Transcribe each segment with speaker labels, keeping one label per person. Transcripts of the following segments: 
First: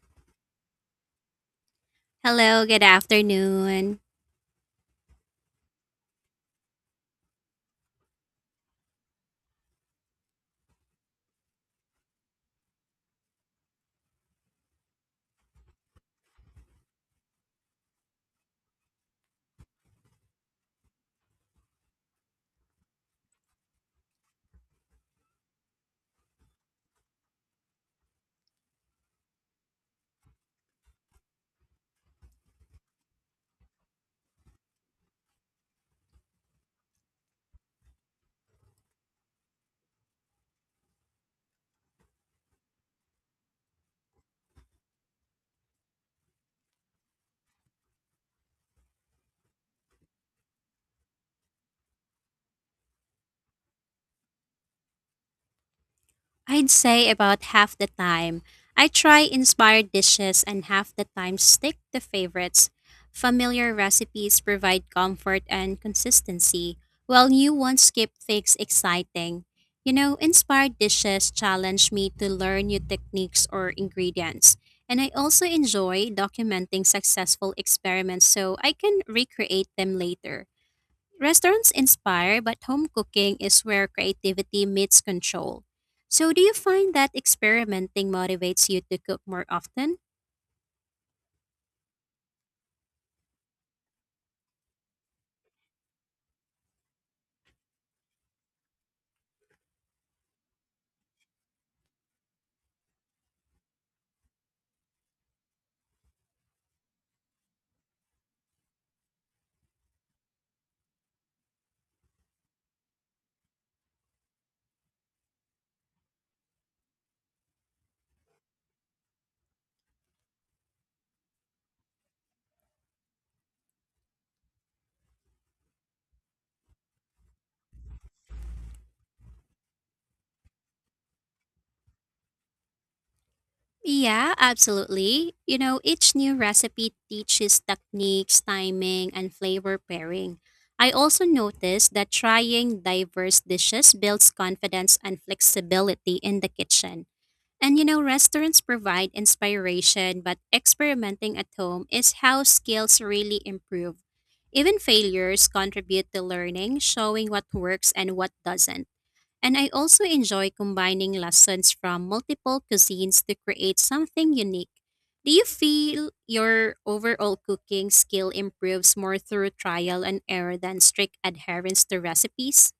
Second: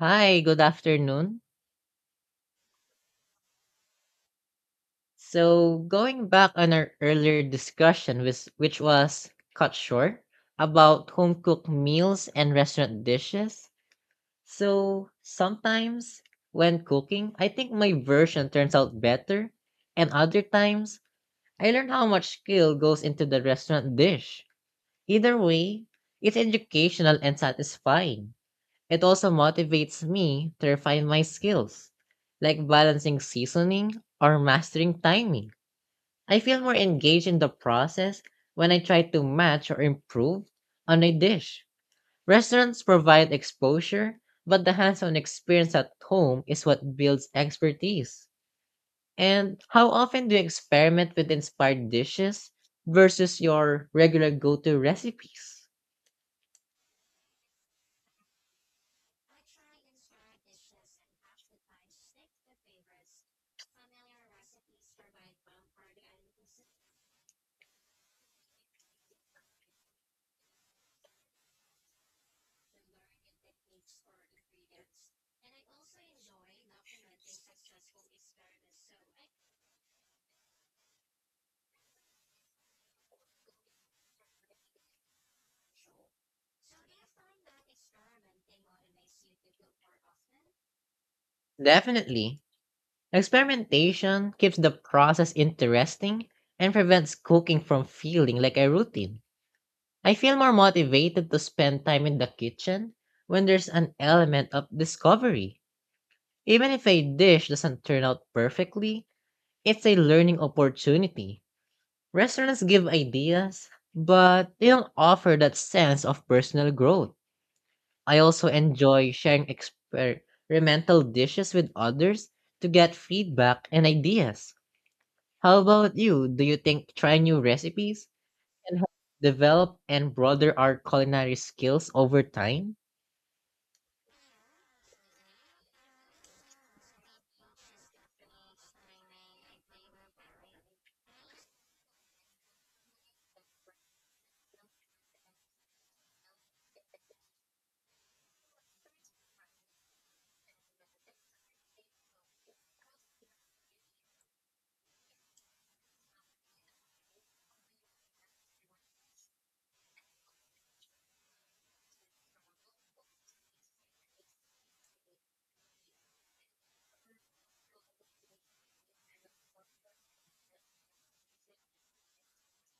Speaker 1: Hi, good afternoon.
Speaker 2: Hello, good afternoon.
Speaker 1: So, going back on our earlier discussion, which was cut short, about home cooked meals and restaurant dishes. So, sometimes when cooking, I think my version turns out better, and other times, I learn how much skill goes into the restaurant dish. Either way, it's educational and satisfying. It also motivates me to refine my skills, like balancing seasoning or mastering timing. I feel more engaged in the process when I try to match or improve on a dish. Restaurants provide exposure, but the hands on experience at home is what builds expertise. And how often do you experiment with inspired dishes versus your regular go to recipes?
Speaker 2: I'd say about half the time I try inspired dishes and half the time stick to favorites. Familiar recipes provide comfort and consistency, while new ones keep things exciting. You know, inspired dishes challenge me to learn new techniques or ingredients. And I also enjoy documenting successful experiments so I can recreate them later. Restaurants inspire, but home cooking is where creativity meets control. So, do you find that experimenting motivates you to cook more often?
Speaker 1: Definitely. Experimentation keeps the process interesting and prevents cooking from feeling like a routine. I feel more motivated to spend time in the kitchen when there's an element of discovery. Even if a dish doesn't turn out perfectly, it's a learning opportunity. Restaurants give ideas, but they don't offer that sense of personal growth. I also enjoy sharing experimental dishes with others to get feedback and ideas. How about you? Do you think trying new recipes can help develop and broaden our culinary skills over time?
Speaker 2: Yeah, absolutely. You know, each new recipe teaches techniques, timing, and flavor pairing. I also noticed that trying diverse dishes builds confidence and flexibility in the kitchen. And you know, restaurants provide inspiration, but experimenting at home is how skills really improve. Even failures contribute to learning, showing what works and what doesn't. And I also enjoy combining lessons from multiple cuisines to create something unique. Do you feel your overall cooking skill improves more through trial and error than strict adherence to recipes?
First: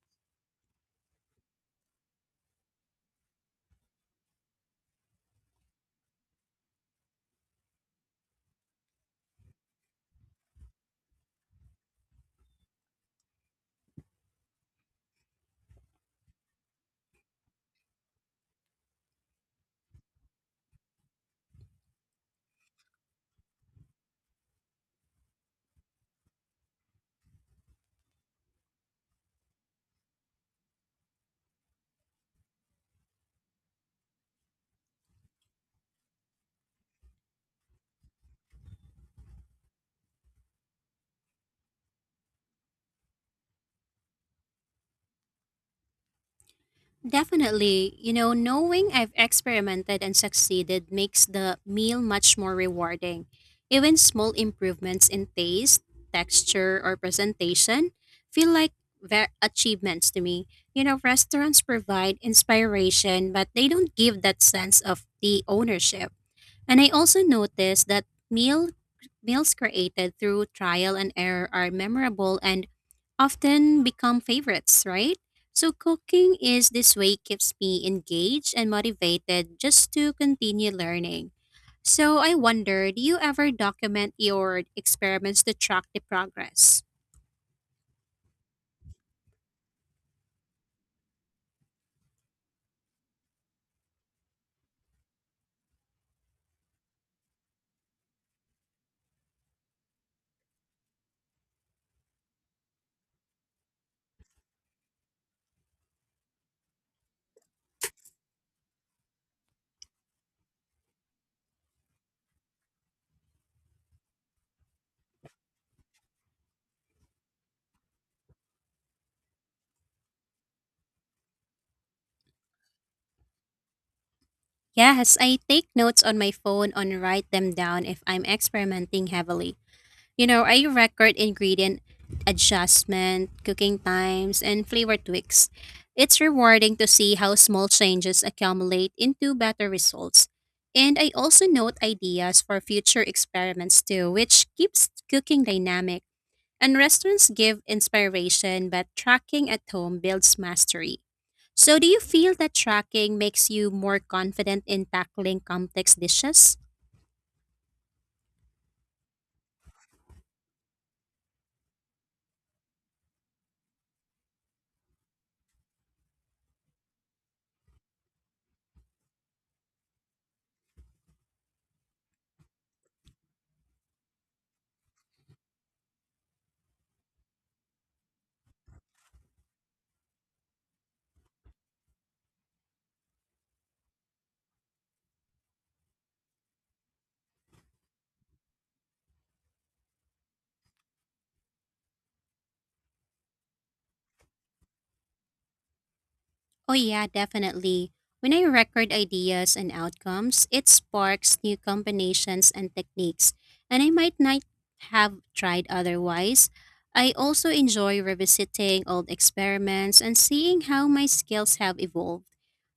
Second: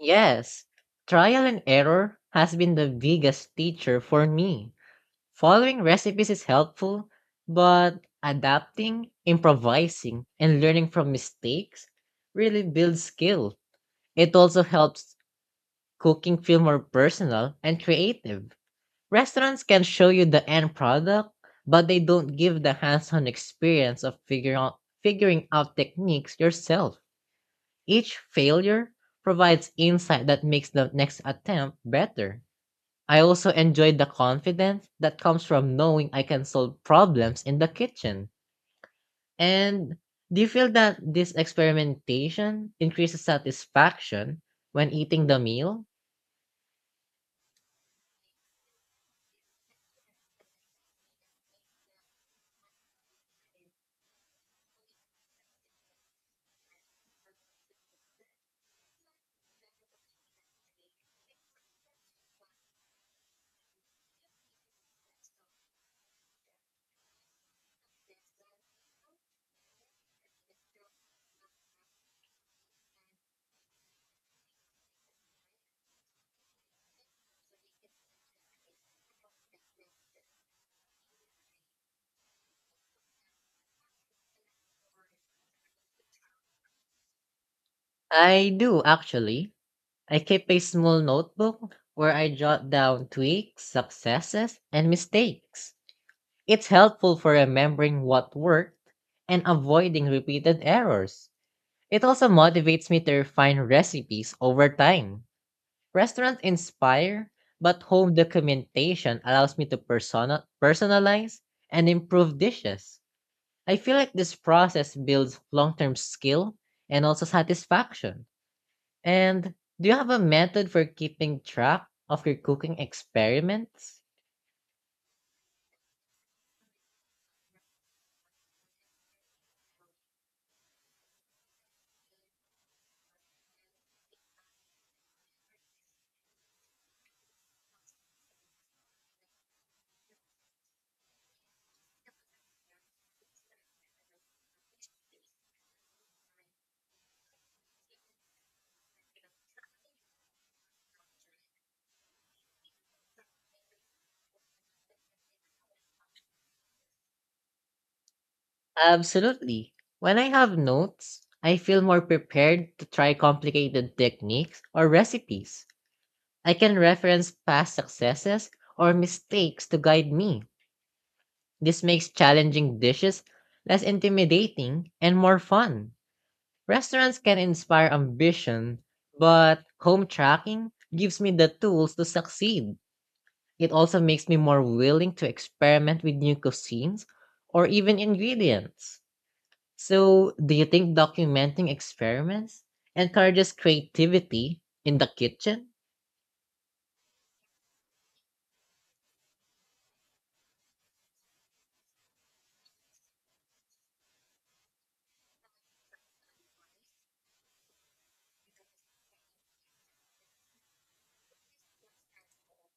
Speaker 1: Yes, trial and error has been the biggest teacher for me. Following recipes is helpful, but adapting, improvising, and learning from mistakes really builds skill. It also helps cooking feel more personal and creative. Restaurants can show you the end product, but they don't give the hands-on experience of figuring out techniques yourself. Each failure provides insight that makes the next attempt better. I also enjoyed the confidence that comes from knowing I can solve problems in the kitchen. And do you feel that this experimentation increases satisfaction when eating the meal?
Speaker 2: Definitely, you know, knowing I've experimented and succeeded makes the meal much more rewarding. Even small improvements in taste, texture, or presentation feel like achievements to me. You know, restaurants provide inspiration, but they don't give that sense of the ownership. And I also noticed that meal Meals created through trial and error are memorable and often become favorites, right? So cooking is this way keeps me engaged and motivated just to continue learning. So I wonder, do you ever document your experiments to track the progress?
Speaker 1: I do actually. I keep a small notebook where I jot down tweaks, successes, and mistakes. It's helpful for remembering what worked and avoiding repeated errors. It also motivates me to refine recipes over time. Restaurants inspire, but home documentation allows me to personalize and improve dishes. I feel like this process builds long term skill and also satisfaction. And do you have a method for keeping track of your cooking experiments?
Speaker 2: Yes, I take notes on my phone and write them down if I'm experimenting heavily. You know, I record ingredient adjustment, cooking times, and flavor tweaks. It's rewarding to see how small changes accumulate into better results. And I also note ideas for future experiments too, which keeps cooking dynamic. And restaurants give inspiration, but tracking at home builds mastery. So, do you feel that tracking makes you more confident in tackling complex dishes?
Speaker 1: Absolutely. When I have notes, I feel more prepared to try complicated techniques or recipes. I can reference past successes or mistakes to guide me. This makes challenging dishes less intimidating and more fun. Restaurants can inspire ambition, but home tracking gives me the tools to succeed. It also makes me more willing to experiment with new cuisines or even ingredients. So, do you think documenting experiments encourages creativity in the kitchen?
Speaker 2: Oh, yeah, definitely. When I record ideas and outcomes, it sparks new combinations and techniques, and I might not have tried otherwise. I also enjoy revisiting old experiments and seeing how my skills have evolved.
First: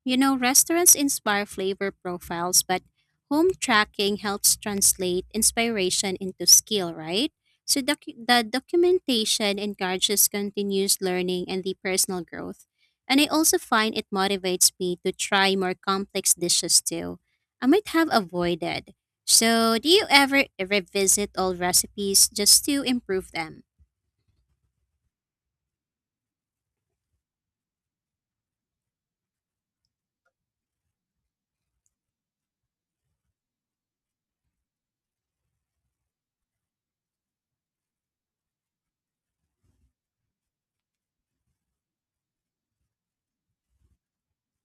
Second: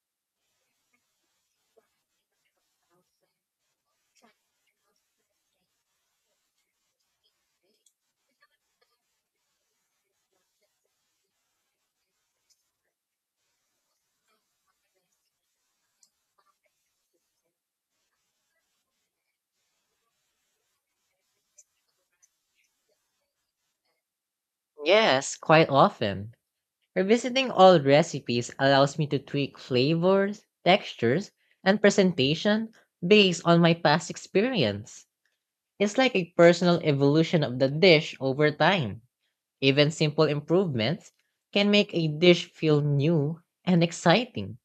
Speaker 2: You know, restaurants inspire flavor profiles, but home tracking helps translate inspiration into skill, right? So the documentation encourages continuous learning and the personal growth. And I also find it motivates me to try more complex dishes too. I might have avoided. So, do you ever revisit old recipes just to improve them?
Speaker 1: Yes, quite often. Revisiting old recipes allows me to tweak flavors, textures, and presentation based on my past experience. It's like a personal evolution of the dish over time. Even simple improvements can make a dish feel new and exciting.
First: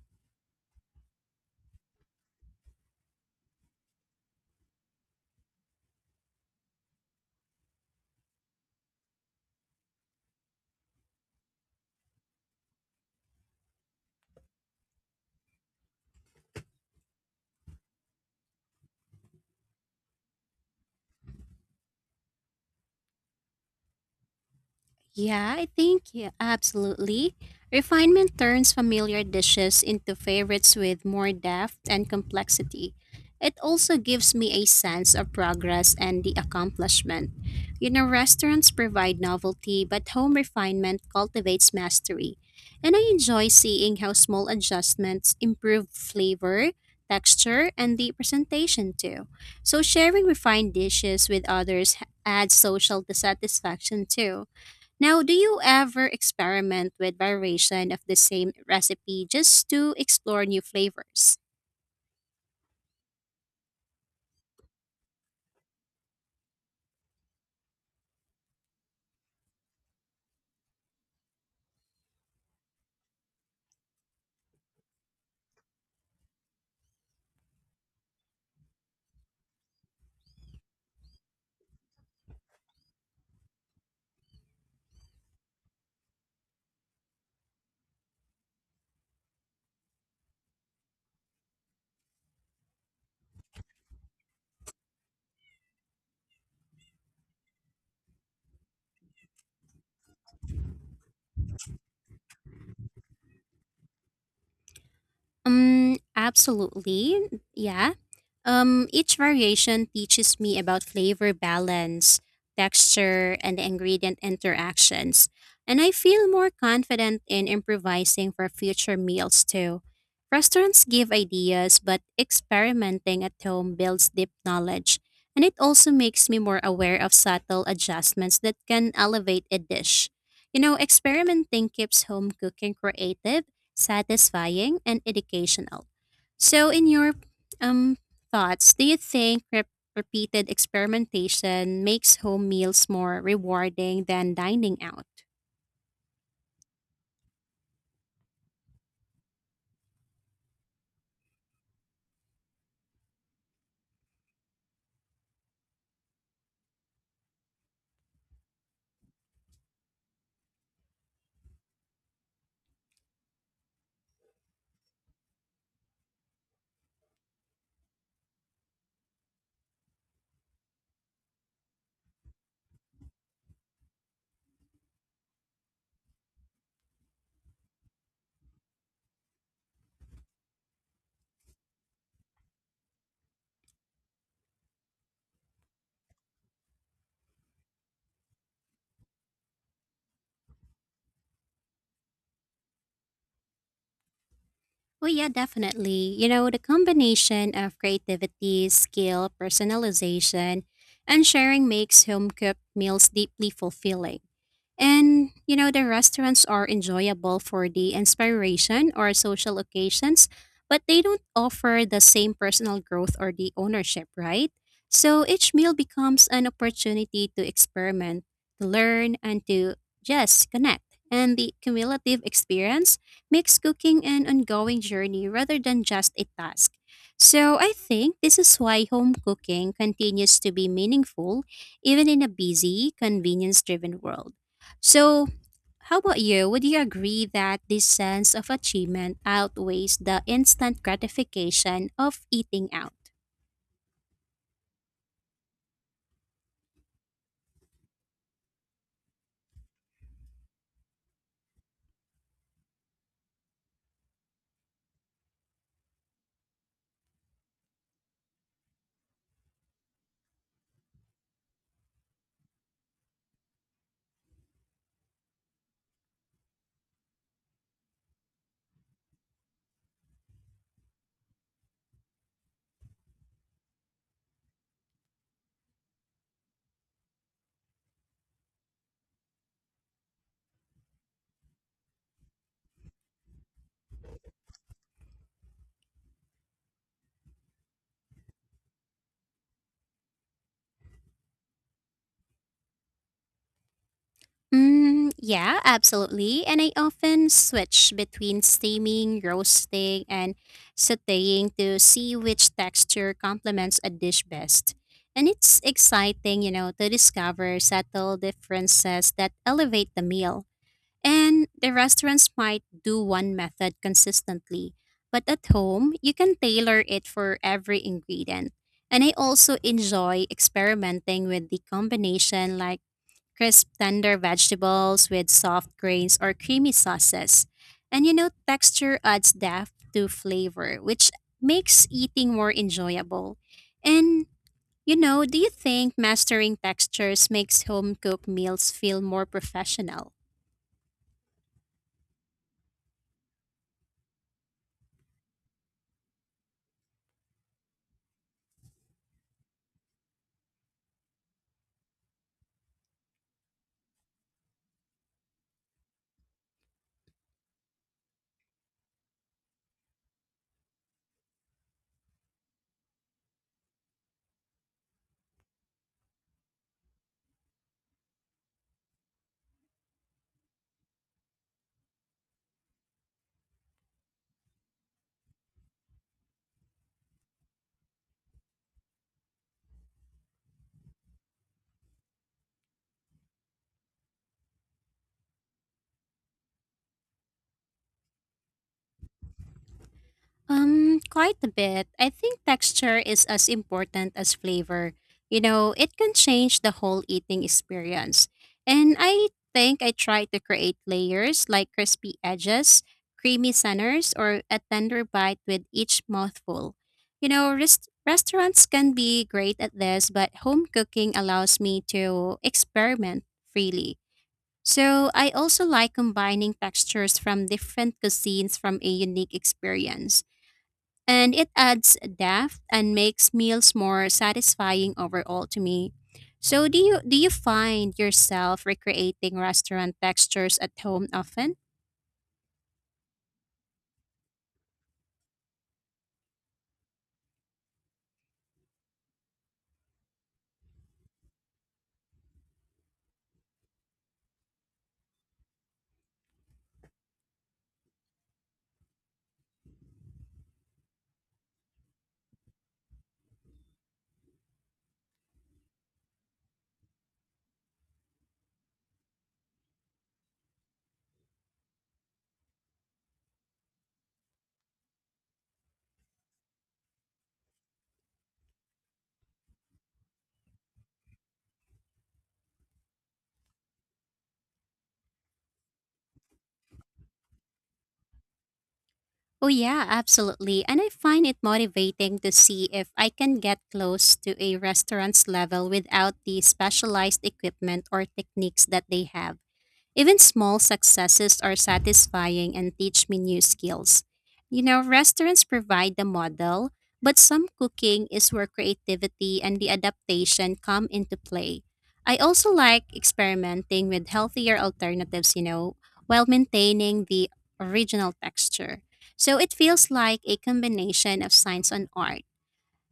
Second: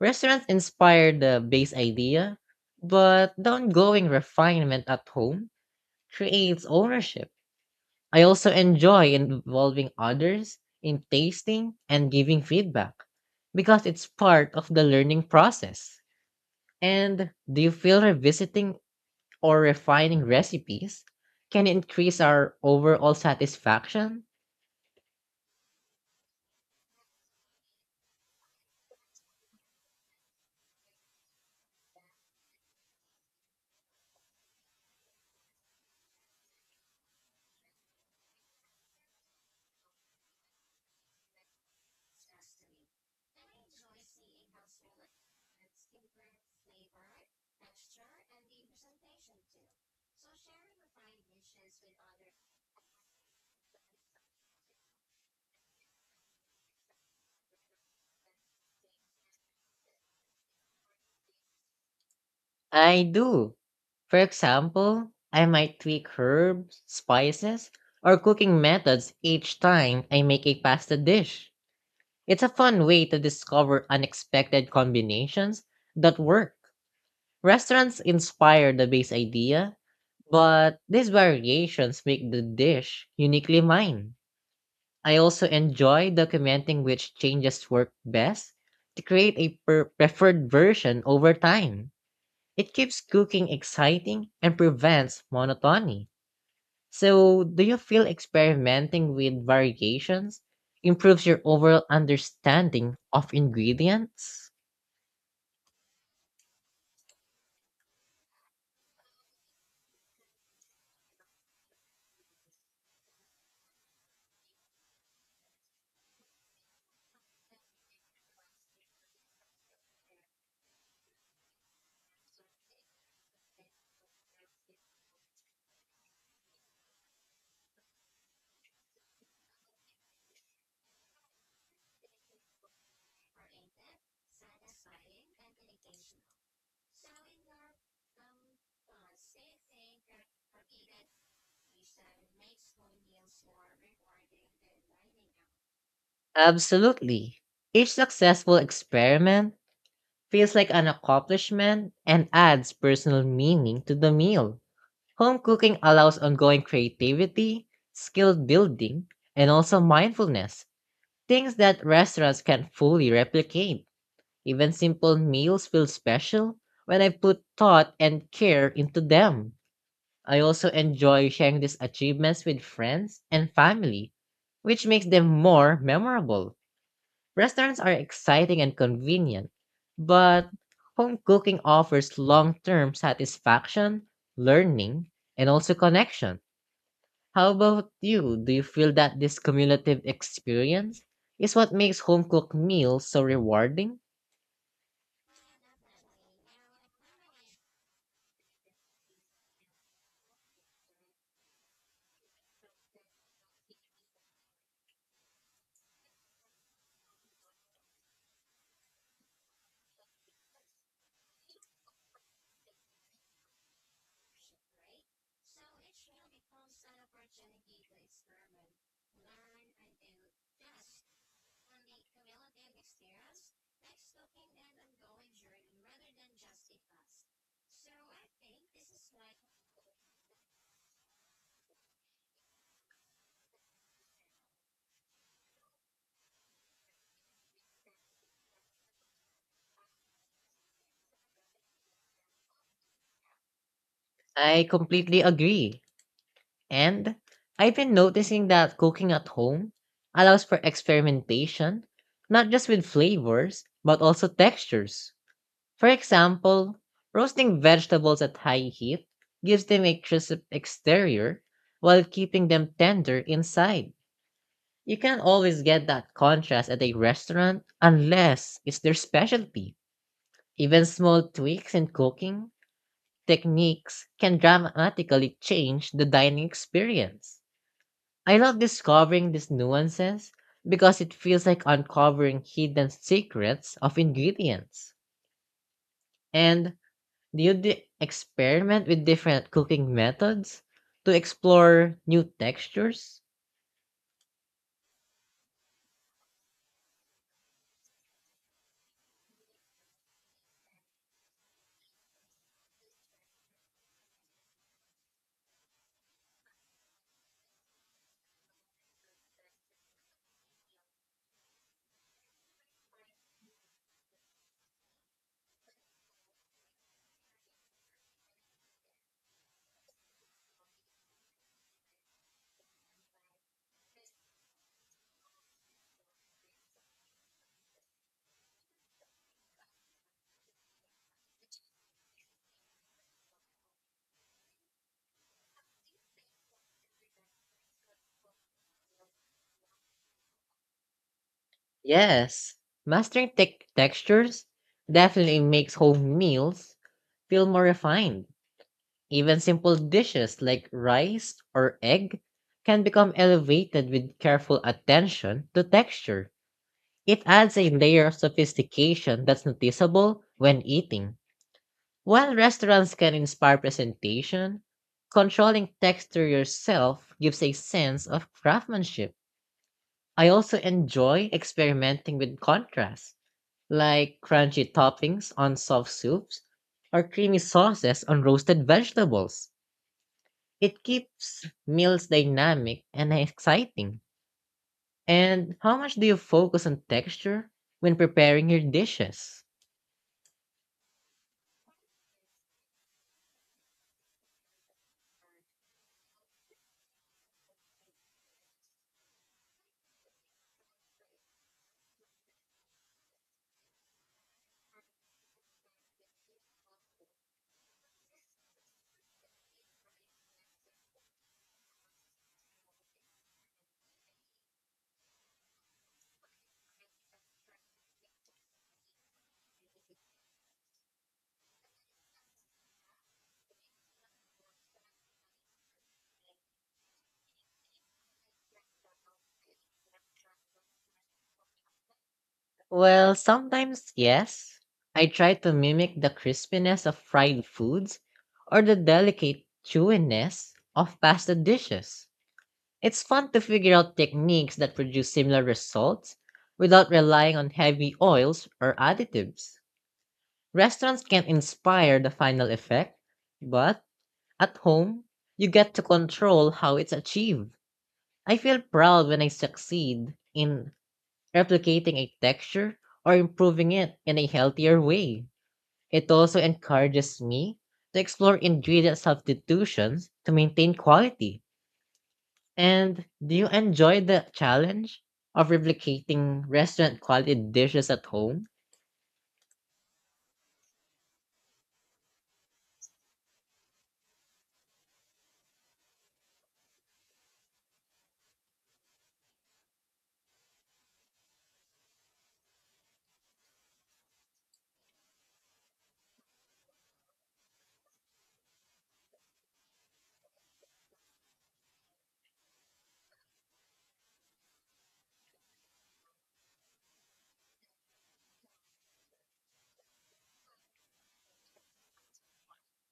Speaker 1: Restaurants inspire the base idea, but the ongoing refinement at home creates ownership. I also enjoy involving others in tasting and giving feedback because it's part of the learning process. And do you feel revisiting or refining recipes can increase our overall satisfaction?
Speaker 2: Yeah, I think yeah, absolutely. Refinement turns familiar dishes into favorites with more depth and complexity. It also gives me a sense of progress and the accomplishment. You know, restaurants provide novelty, but home refinement cultivates mastery. And I enjoy seeing how small adjustments improve flavor, texture, and the presentation too. So sharing refined dishes with others adds social satisfaction too. Now, do you ever experiment with variation of the same recipe just to explore new flavors?
Speaker 1: I do. For example, I might tweak herbs, spices, or cooking methods each time I make a pasta dish. It's a fun way to discover unexpected combinations that work. Restaurants inspire the base idea, but these variations make the dish uniquely mine. I also enjoy documenting which changes work best to create a preferred version over time. It keeps cooking exciting and prevents monotony. So, do you feel experimenting with variations improves your overall understanding of ingredients?
Speaker 2: Absolutely. Yeah. Each variation teaches me about flavor balance, texture, and ingredient interactions, and I feel more confident in improvising for future meals too. Restaurants give ideas, but experimenting at home builds deep knowledge, and it also makes me more aware of subtle adjustments that can elevate a dish. You know, experimenting keeps home cooking creative, satisfying, and educational. So, in your um thoughts. Do you think repeated experimentation makes home meals more rewarding than dining out?
Speaker 1: Absolutely. Each successful experiment feels like an accomplishment and adds personal meaning to the meal. Home cooking allows ongoing creativity, skill building, and also mindfulness, things that restaurants can't fully replicate. Even simple meals feel special when I put thought and care into them. I also enjoy sharing these achievements with friends and family, which makes them more memorable. Restaurants are exciting and convenient, but home cooking offers long term satisfaction, learning, and also connection. How about you? Do you feel that this cumulative experience is what makes home cooked meals so rewarding?
Speaker 2: Well, yeah, definitely. You know, the combination of creativity, skill, personalization, and sharing makes home cooked meals deeply fulfilling. And you know, the restaurants are enjoyable for the inspiration or social occasions, but they don't offer the same personal growth or the ownership, right? So each meal becomes an opportunity to experiment, to learn, and to just connect. And the cumulative experience makes cooking an ongoing journey rather than just a task. So I think this is why home cooking continues to be meaningful even in a busy, convenience driven world. So, how about you? Would you agree that this sense of achievement outweighs the instant gratification of eating out?
Speaker 1: I completely agree. And I've been noticing that cooking at home allows for experimentation, not just with flavors, but also textures. For example, roasting vegetables at high heat gives them a crisp exterior while keeping them tender inside. You can't always get that contrast at a restaurant unless it's their specialty. Even small tweaks in cooking techniques can dramatically change the dining experience. I love discovering these nuances because it feels like uncovering hidden secrets of ingredients. And do experiment with different cooking methods to explore new textures?
Speaker 2: Yeah, absolutely. And I often switch between steaming, roasting, and sauteing to see which texture complements a dish best. And it's exciting, you know, to discover subtle differences that elevate the meal. And the restaurants might do one method consistently, but at home, you can tailor it for every ingredient. And I also enjoy experimenting with the combination like crisp tender vegetables with soft grains or creamy sauces. And you know, texture adds depth to flavor, which makes eating more enjoyable. And you know, do you think mastering textures makes home cooked meals feel more professional?
Speaker 1: Yes, mastering tech textures definitely makes home meals feel more refined. Even simple dishes like rice or egg can become elevated with careful attention to texture. It adds a layer of sophistication that's noticeable when eating. While restaurants can inspire presentation, controlling texture yourself gives a sense of craftsmanship. I also enjoy experimenting with contrast, like crunchy toppings on soft soups or creamy sauces on roasted vegetables. It keeps meals dynamic and exciting. And how much do you focus on texture when preparing your dishes?
Speaker 2: Quite a bit. I think texture is as important as flavor. You know, it can change the whole eating experience. And I think I try to create layers like crispy edges, creamy centers, or a tender bite with each mouthful. You know, restaurants can be great at this, but home cooking allows me to experiment freely. So I also like combining textures from different cuisines from a unique experience and it adds depth and makes meals more satisfying overall to me. So do you find yourself recreating restaurant textures at home often?
Speaker 1: Well, sometimes yes. I try to mimic the crispiness of fried foods or the delicate chewiness of pasta dishes. It's fun to figure out techniques that produce similar results without relying on heavy oils or additives. Restaurants can't inspire the final effect, but at home, you get to control how it's achieved. I feel proud when I succeed in replicating a texture or improving it in a healthier way. It also encourages me to explore ingredient substitutions to maintain quality. And do you enjoy the challenge of replicating restaurant quality dishes at home?
Speaker 2: Oh yeah, absolutely. And I find it motivating to see if I can get close to a restaurant's level without the specialized equipment or techniques that they have. Even small successes are satisfying and teach me new skills. You know, restaurants provide the model, but some cooking is where creativity and the adaptation come into play. I also like experimenting with healthier alternatives, you know, while maintaining the original texture. So it feels like a combination of science and art.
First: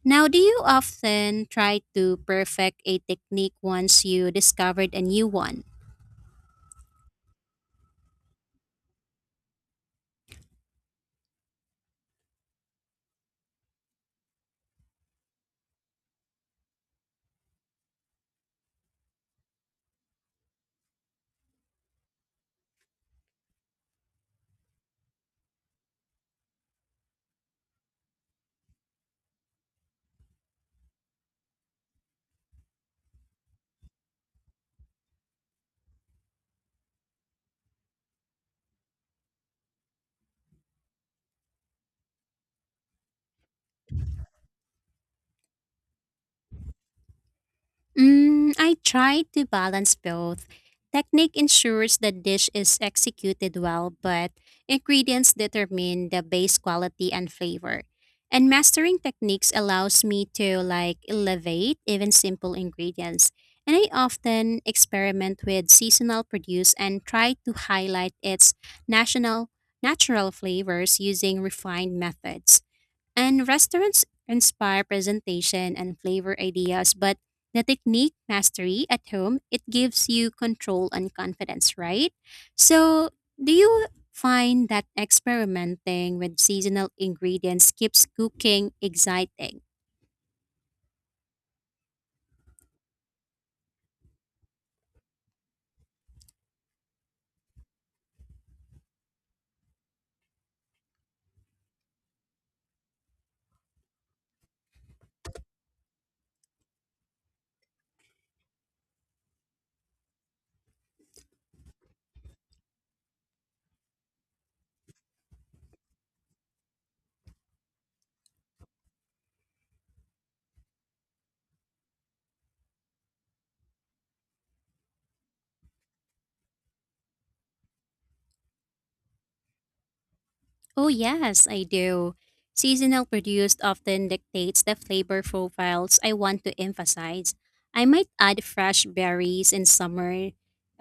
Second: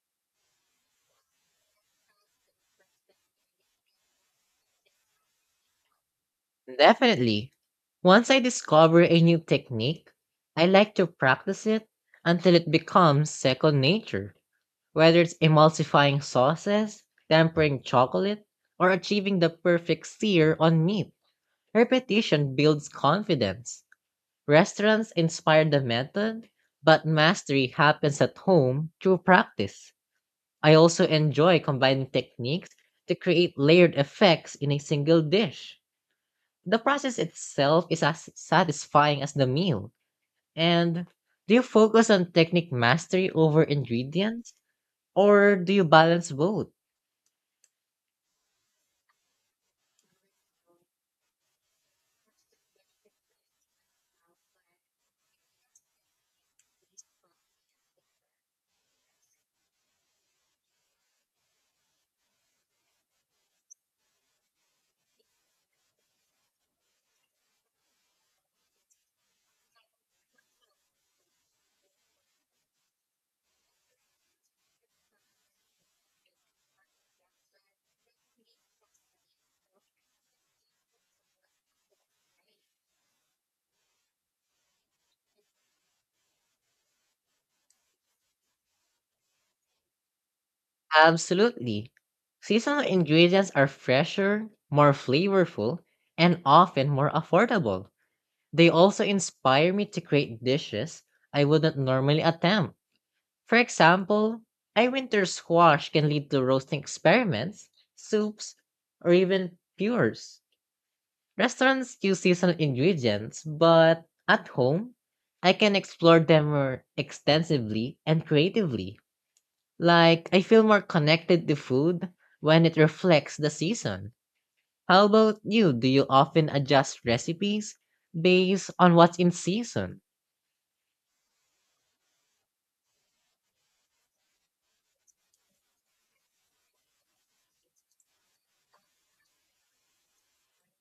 Speaker 2: Now, do you often try to perfect a technique once you discovered a new one?
Speaker 1: Definitely. Once I discover a new technique, I like to practice it until it becomes second nature. Whether it's emulsifying sauces, tempering chocolate, or achieving the perfect sear on meat, repetition builds confidence. Restaurants inspire the method, but mastery happens at home through practice. I also enjoy combining techniques to create layered effects in a single dish. The process itself is as satisfying as the meal. And do you focus on technique mastery over ingredients, or do you balance both?
Speaker 2: I try to balance both. Technique ensures the dish is executed well, but ingredients determine the base quality and flavor. And mastering techniques allows me to like elevate even simple ingredients. And I often experiment with seasonal produce and try to highlight its national natural flavors using refined methods. And restaurants inspire presentation and flavor ideas, but the technique mastery at home, it gives you control and confidence, right? So, do you find that experimenting with seasonal ingredients keeps cooking exciting?
Speaker 1: Absolutely. Seasonal ingredients are fresher, more flavorful, and often more affordable. They also inspire me to create dishes I wouldn't normally attempt. For example, a winter squash can lead to roasting experiments, soups, or even pures. Restaurants use seasonal ingredients, but at home, I can explore them more extensively and creatively. Like, I feel more connected to food when it reflects the season. How about you? Do you often adjust recipes based on what's in season?
Speaker 2: Oh, yes, I do. Seasonal produced often dictates the flavor profiles I want to emphasize. I might add fresh berries in summer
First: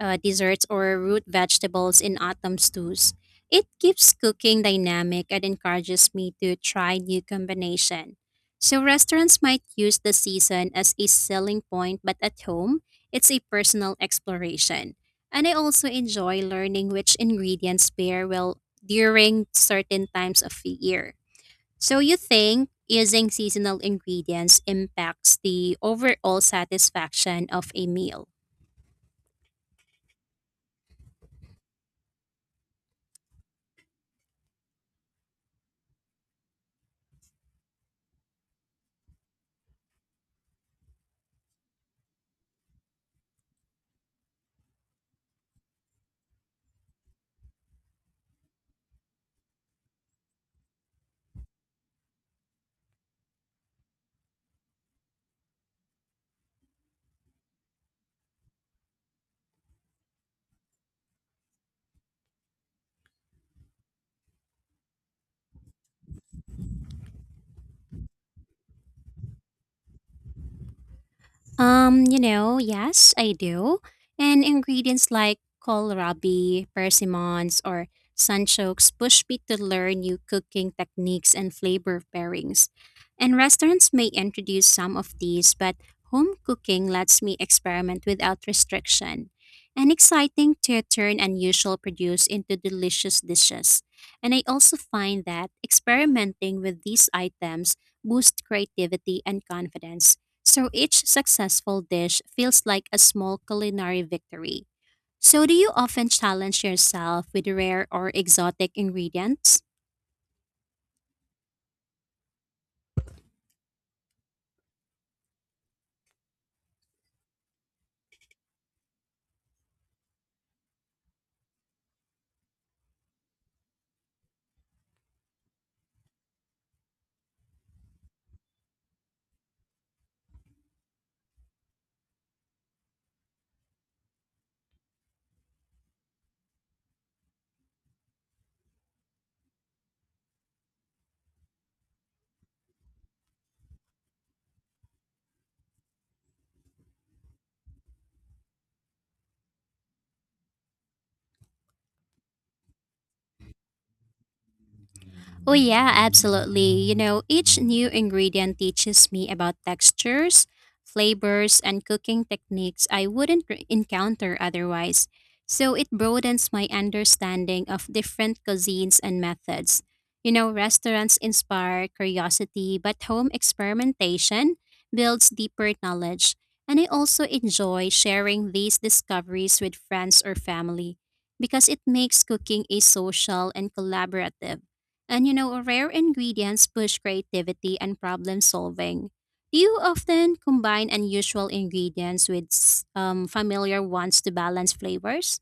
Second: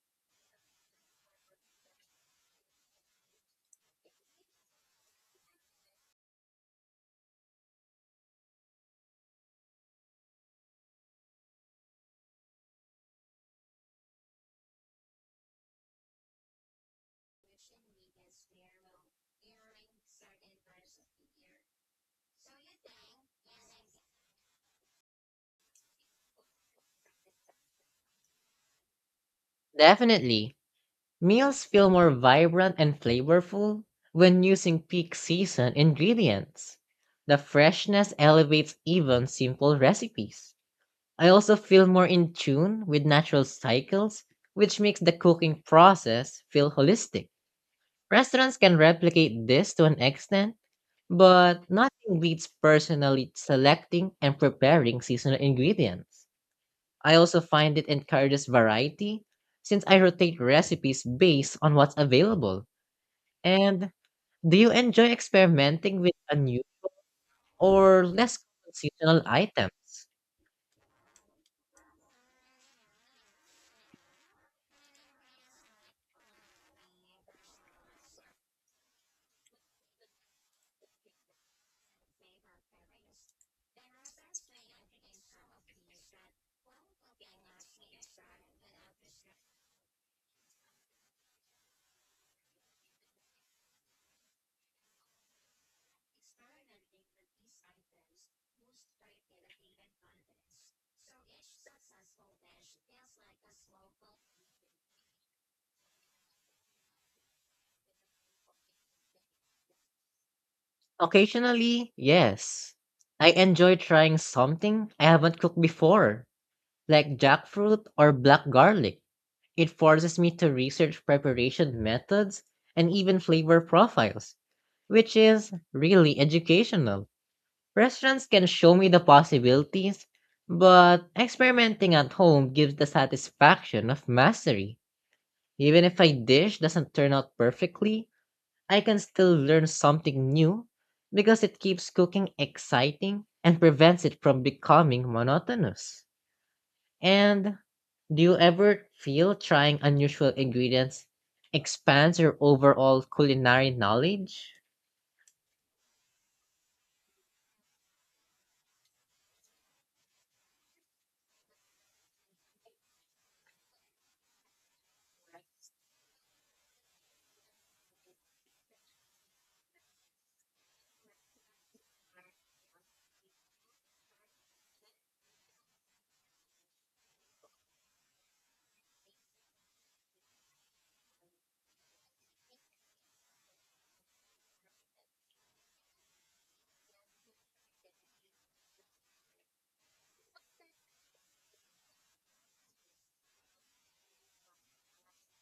Speaker 2: desserts or root vegetables in autumn stews. It keeps cooking dynamic and encourages me to try new combination. So restaurants might use the season as a selling point, but at home, it's a personal exploration. And I also enjoy learning which ingredients pair well during certain times of the year. So you think using seasonal ingredients impacts the overall satisfaction of a meal?
Speaker 1: Definitely. Meals feel more vibrant and flavorful when using peak season ingredients. The freshness elevates even simple recipes. I also feel more in tune with natural cycles, which makes the cooking process feel holistic. Restaurants can replicate this to an extent. But nothing beats personally selecting and preparing seasonal ingredients. I also find it encourages variety since I rotate recipes based on what's available. And do you enjoy experimenting with a new or less common seasonal items?
Speaker 2: You know, yes, I do. And ingredients like kohlrabi, persimmons, or sunchokes push me to learn new cooking techniques and flavor pairings. And restaurants may introduce some of these, but home cooking lets me experiment without restriction. And exciting to turn unusual produce into delicious dishes. And I also find that experimenting with these items boosts creativity and confidence. So each successful dish feels like a small culinary victory. So, do you often challenge yourself with rare or exotic ingredients?
Speaker 1: Occasionally, yes. I enjoy trying something I haven't cooked before, like jackfruit or black garlic. It forces me to research preparation methods and even flavor profiles, which is really educational. Restaurants can show me the possibilities, but experimenting at home gives the satisfaction of mastery. Even if a dish doesn't turn out perfectly, I can still learn something new because it keeps cooking exciting and prevents it from becoming monotonous. And do you ever feel trying unusual ingredients expands your overall culinary knowledge?
Speaker 2: Oh, yeah, absolutely. You know, each new ingredient teaches me about textures, flavors, and cooking techniques I wouldn't encounter otherwise. So it broadens my understanding of different cuisines and methods. You know, restaurants inspire curiosity, but home experimentation builds deeper knowledge. And I also enjoy sharing these discoveries with friends or family because it makes cooking a social and collaborative. And you know, rare ingredients push creativity and problem solving. Do you often combine unusual ingredients with familiar ones to balance flavors?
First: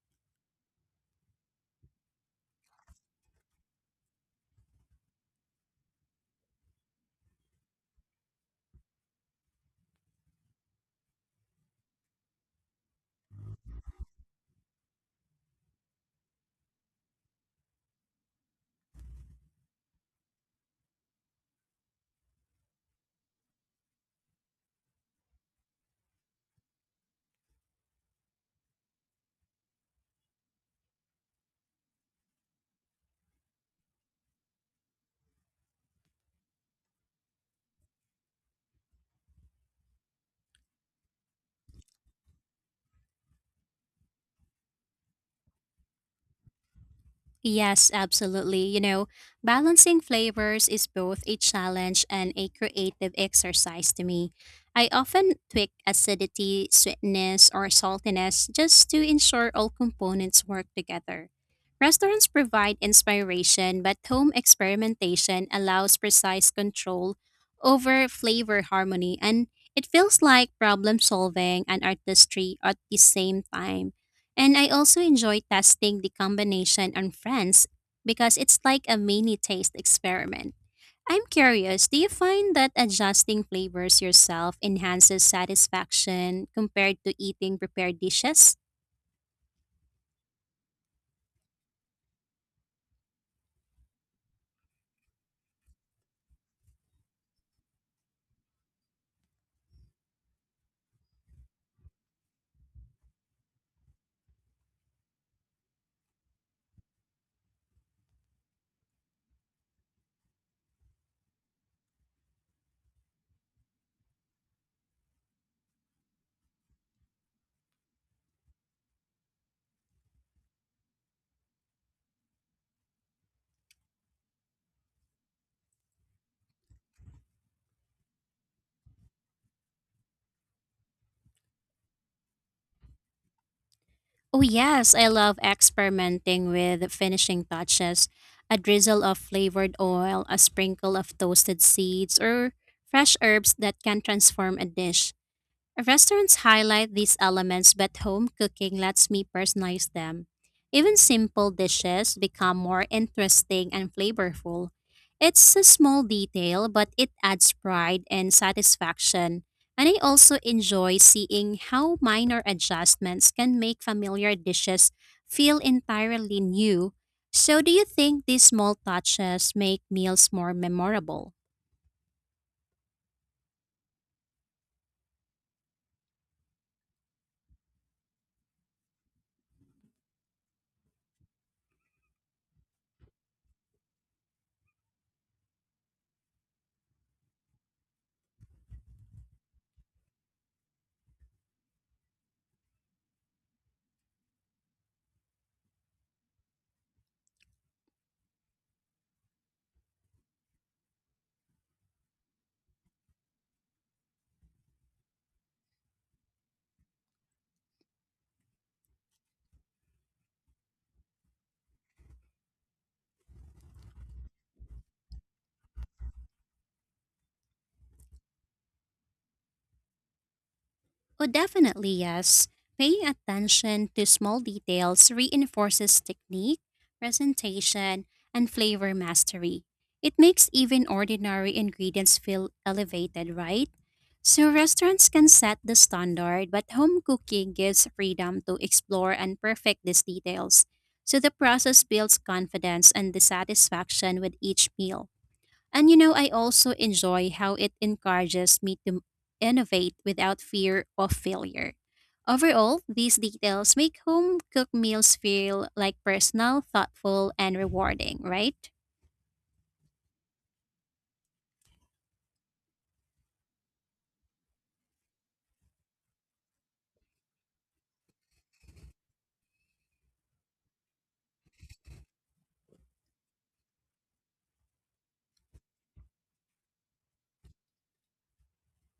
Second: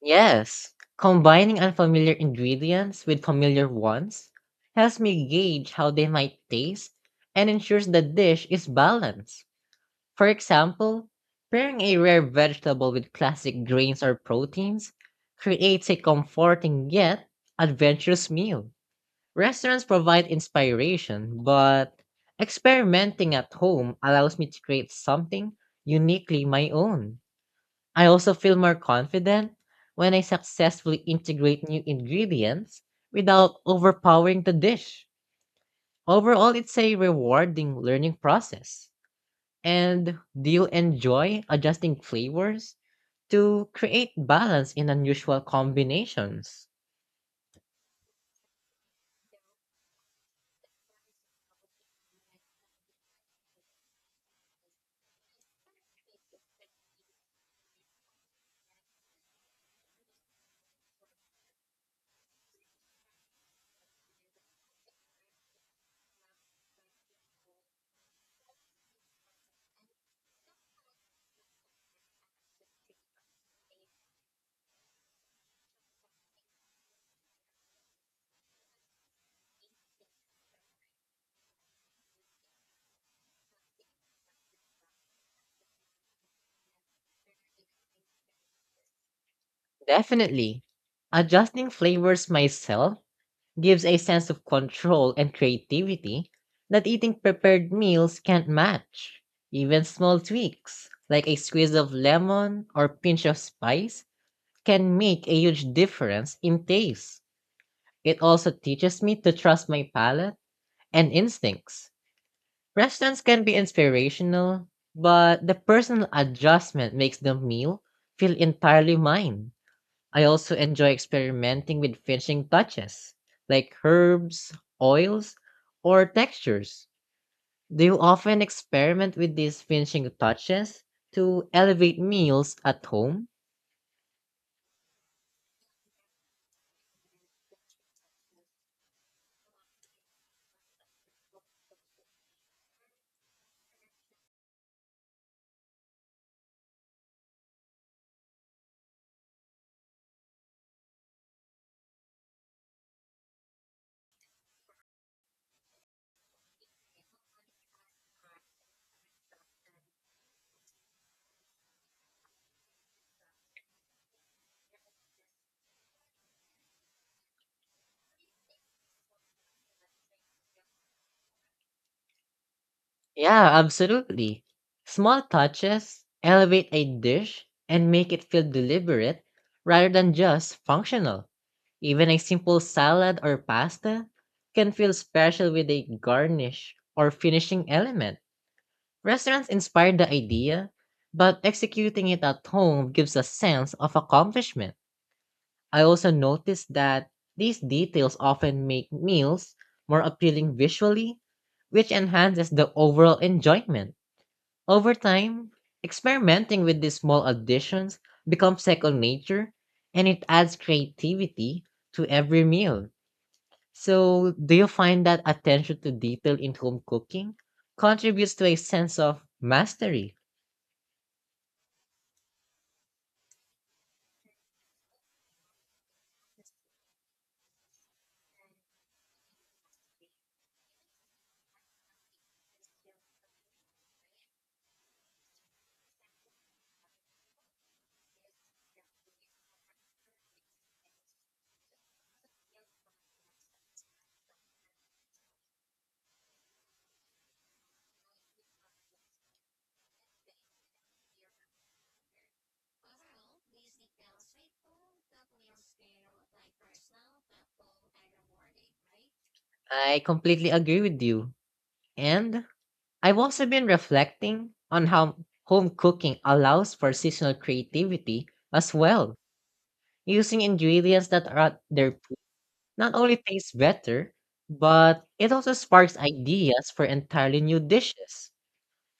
Speaker 1: Yes, combining unfamiliar ingredients with familiar ones helps me gauge how they might taste and ensures the dish is balanced. For example, pairing a rare vegetable with classic grains or proteins creates a comforting yet adventurous meal. Restaurants provide inspiration, but experimenting at home allows me to create something uniquely my own. I also feel more confident when I successfully integrate new ingredients without overpowering the dish. Overall, it's a rewarding learning process. And do you enjoy adjusting flavors to create balance in unusual combinations?
Speaker 2: Yes, absolutely. You know, balancing flavors is both a challenge and a creative exercise to me. I often tweak acidity, sweetness, or saltiness just to ensure all components work together. Restaurants provide inspiration, but home experimentation allows precise control over flavor harmony, and it feels like problem solving and artistry at the same time. And I also enjoy testing the combination on friends because it's like a mini taste experiment. I'm curious, do you find that adjusting flavors yourself enhances satisfaction compared to eating prepared dishes?
Speaker 1: Definitely. Adjusting flavors myself gives a sense of control and creativity that eating prepared meals can't match. Even small tweaks, like a squeeze of lemon or pinch of spice, can make a huge difference in taste. It also teaches me to trust my palate and instincts. Restaurants can be inspirational, but the personal adjustment makes the meal feel entirely mine. I also enjoy experimenting with finishing touches, like herbs, oils, or textures. Do you often experiment with these finishing touches to elevate meals at home?
Speaker 2: Oh, yes, I love experimenting with finishing touches. A drizzle of flavored oil, a sprinkle of toasted seeds, or fresh herbs that can transform a dish. Restaurants highlight these elements, but home cooking lets me personalize them. Even simple dishes become more interesting and flavorful. It's a small detail, but it adds pride and satisfaction. And I also enjoy seeing how minor adjustments can make familiar dishes feel entirely new. So, do you think these small touches make meals more memorable?
Speaker 1: Yeah, absolutely. Small touches elevate a dish and make it feel deliberate rather than just functional. Even a simple salad or pasta can feel special with a garnish or finishing element. Restaurants inspired the idea, but executing it at home gives a sense of accomplishment. I also noticed that these details often make meals more appealing visually, which enhances the overall enjoyment. Over time, experimenting with these small additions becomes second nature and it adds creativity to every meal. So, do you find that attention to detail in home cooking contributes to a sense of mastery?
Speaker 2: Oh, definitely yes. Paying attention to small details reinforces technique, presentation, and flavor mastery. It makes even ordinary ingredients feel elevated, right? So, restaurants can set the standard, but home cooking gives freedom to explore and perfect these details. So, the process builds confidence and the satisfaction with each meal. And you know, I also enjoy how it encourages me to innovate without fear of failure. Overall, these details make home cooked meals feel like personal, thoughtful, and rewarding, right?
Speaker 1: I completely agree with you. And I've also been reflecting on how home cooking allows for seasonal creativity as well. Using ingredients that are at their peak not only tastes better, but it also sparks ideas for entirely new dishes.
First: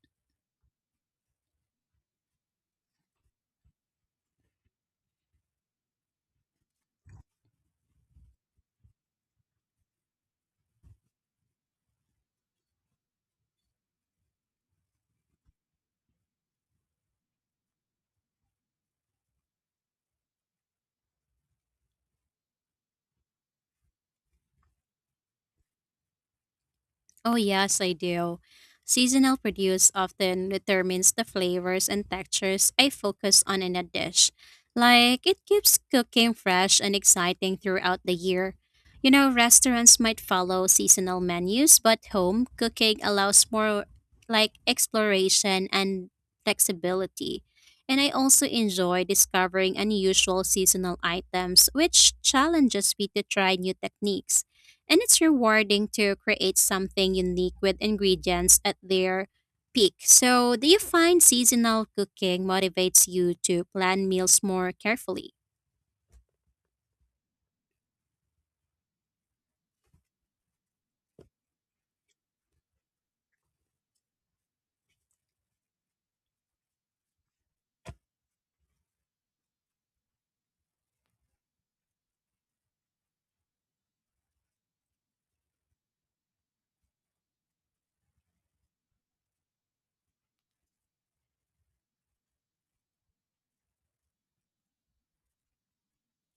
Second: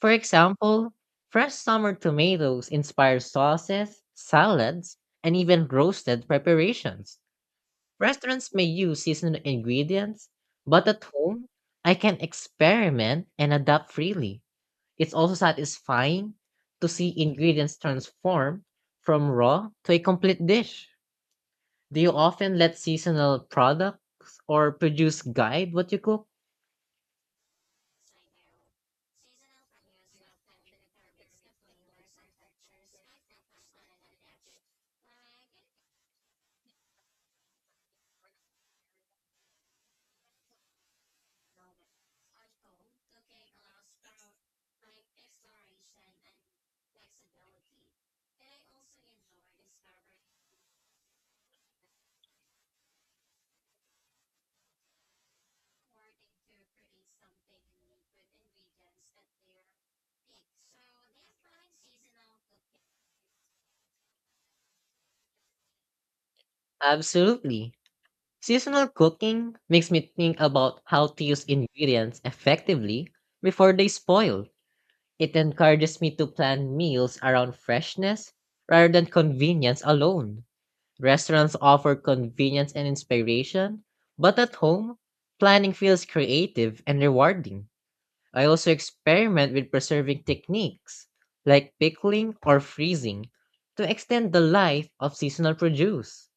Speaker 1: For example, fresh summer tomatoes inspire sauces, salads, and even roasted preparations. Restaurants may use seasonal ingredients, but at home, I can experiment and adapt freely. It's also satisfying to see ingredients transform from raw to a complete dish. Do you often let seasonal products or produce guide what you cook?
Speaker 2: Oh, yes, I do. Seasonal produce often determines the flavors and textures I focus on in a dish. Like, it keeps cooking fresh and exciting throughout the year. You know, restaurants might follow seasonal menus, but home cooking allows more like exploration and flexibility. And I also enjoy discovering unusual seasonal items, which challenges me to try new techniques. And it's rewarding to create something unique with ingredients at their peak. So, do you find seasonal cooking motivates you to plan meals more carefully?
Speaker 1: Absolutely. Seasonal cooking makes me think about how to use ingredients effectively before they spoil. It encourages me to plan meals around freshness rather than convenience alone. Restaurants offer convenience and inspiration, but at home, planning feels creative and rewarding. I also experiment with preserving techniques like pickling or freezing to extend the life of seasonal produce.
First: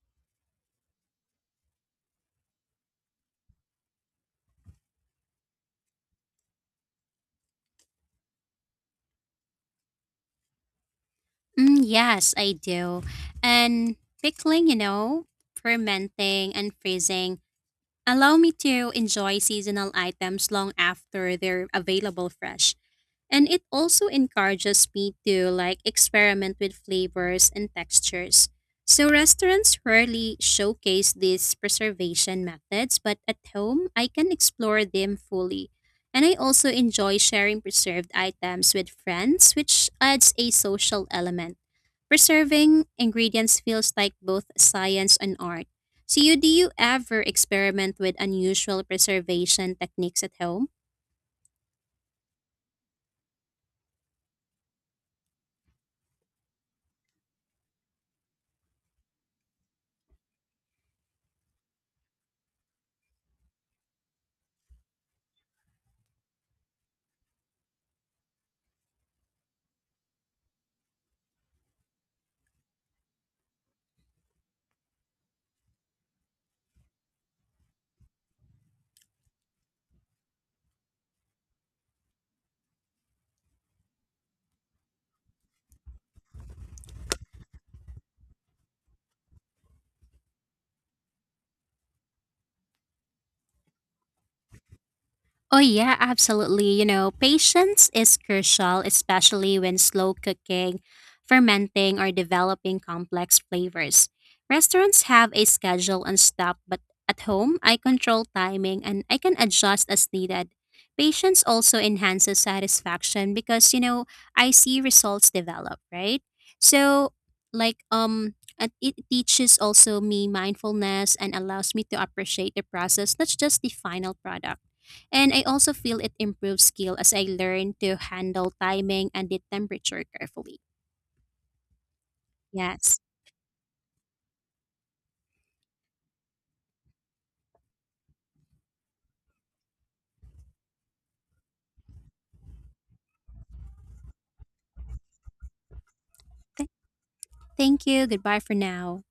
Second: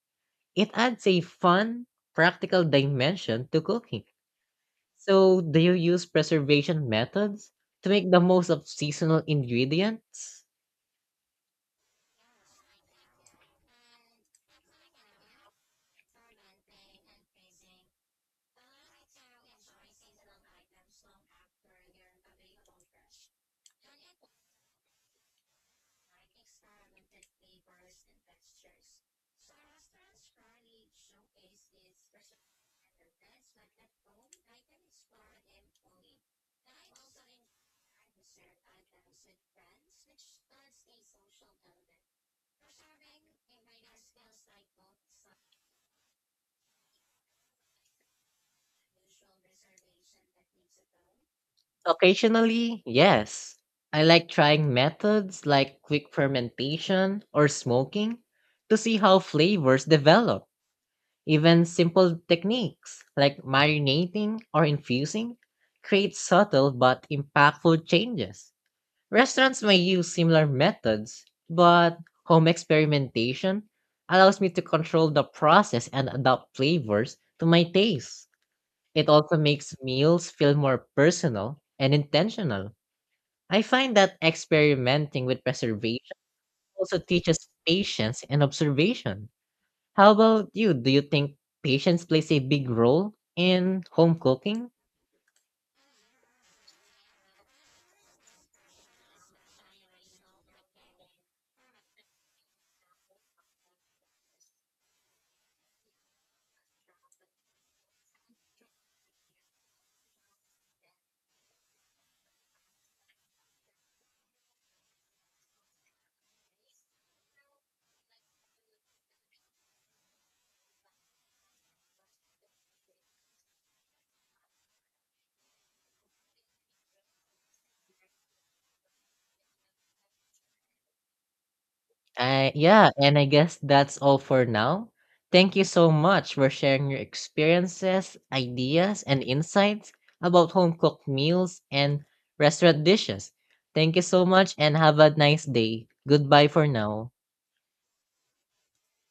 Speaker 1: It adds a fun, practical dimension to cooking. So, do you use preservation methods to make the most of seasonal ingredients?
Speaker 2: Yes, I do. And pickling, you know, fermenting and freezing allow me to enjoy seasonal items long after they're available fresh. And it also encourages me to like experiment with flavors and textures. So restaurants rarely showcase these preservation methods, but at home I can explore them fully. And I also enjoy sharing preserved items with friends, which adds a social element. Preserving ingredients feels like both science and art. So you, do you ever experiment with unusual preservation techniques at home?
Speaker 1: Occasionally, yes. I like trying methods like quick fermentation or smoking to see how flavors develop. Even simple techniques like marinating or infusing create subtle but impactful changes. Restaurants may use similar methods, but home experimentation allows me to control the process and adapt flavors to my taste. It also makes meals feel more personal and intentional. I find that experimenting with preservation also teaches patience and observation. How about you? Do you think patience plays a big role in home cooking?
Speaker 2: Oh, yeah, absolutely. You know, patience is crucial, especially when slow cooking, fermenting, or developing complex flavors. Restaurants have a schedule and stuff, but at home, I control timing and I can adjust as needed. Patience also enhances satisfaction because, you know, I see results develop, right? So, and it teaches also me mindfulness and allows me to appreciate the process, not just the final product. And I also feel it improves skill as I learn to handle timing and the temperature carefully.
Speaker 1: Yeah,
Speaker 2: Yes.
Speaker 1: and I guess that's all for now. Thank you so much for sharing your experiences, ideas, and insights about home cooked meals and restaurant dishes. Thank you so much and have a nice day. Goodbye for
Speaker 2: Th-
Speaker 1: now.
Speaker 2: Thank you. Goodbye for now.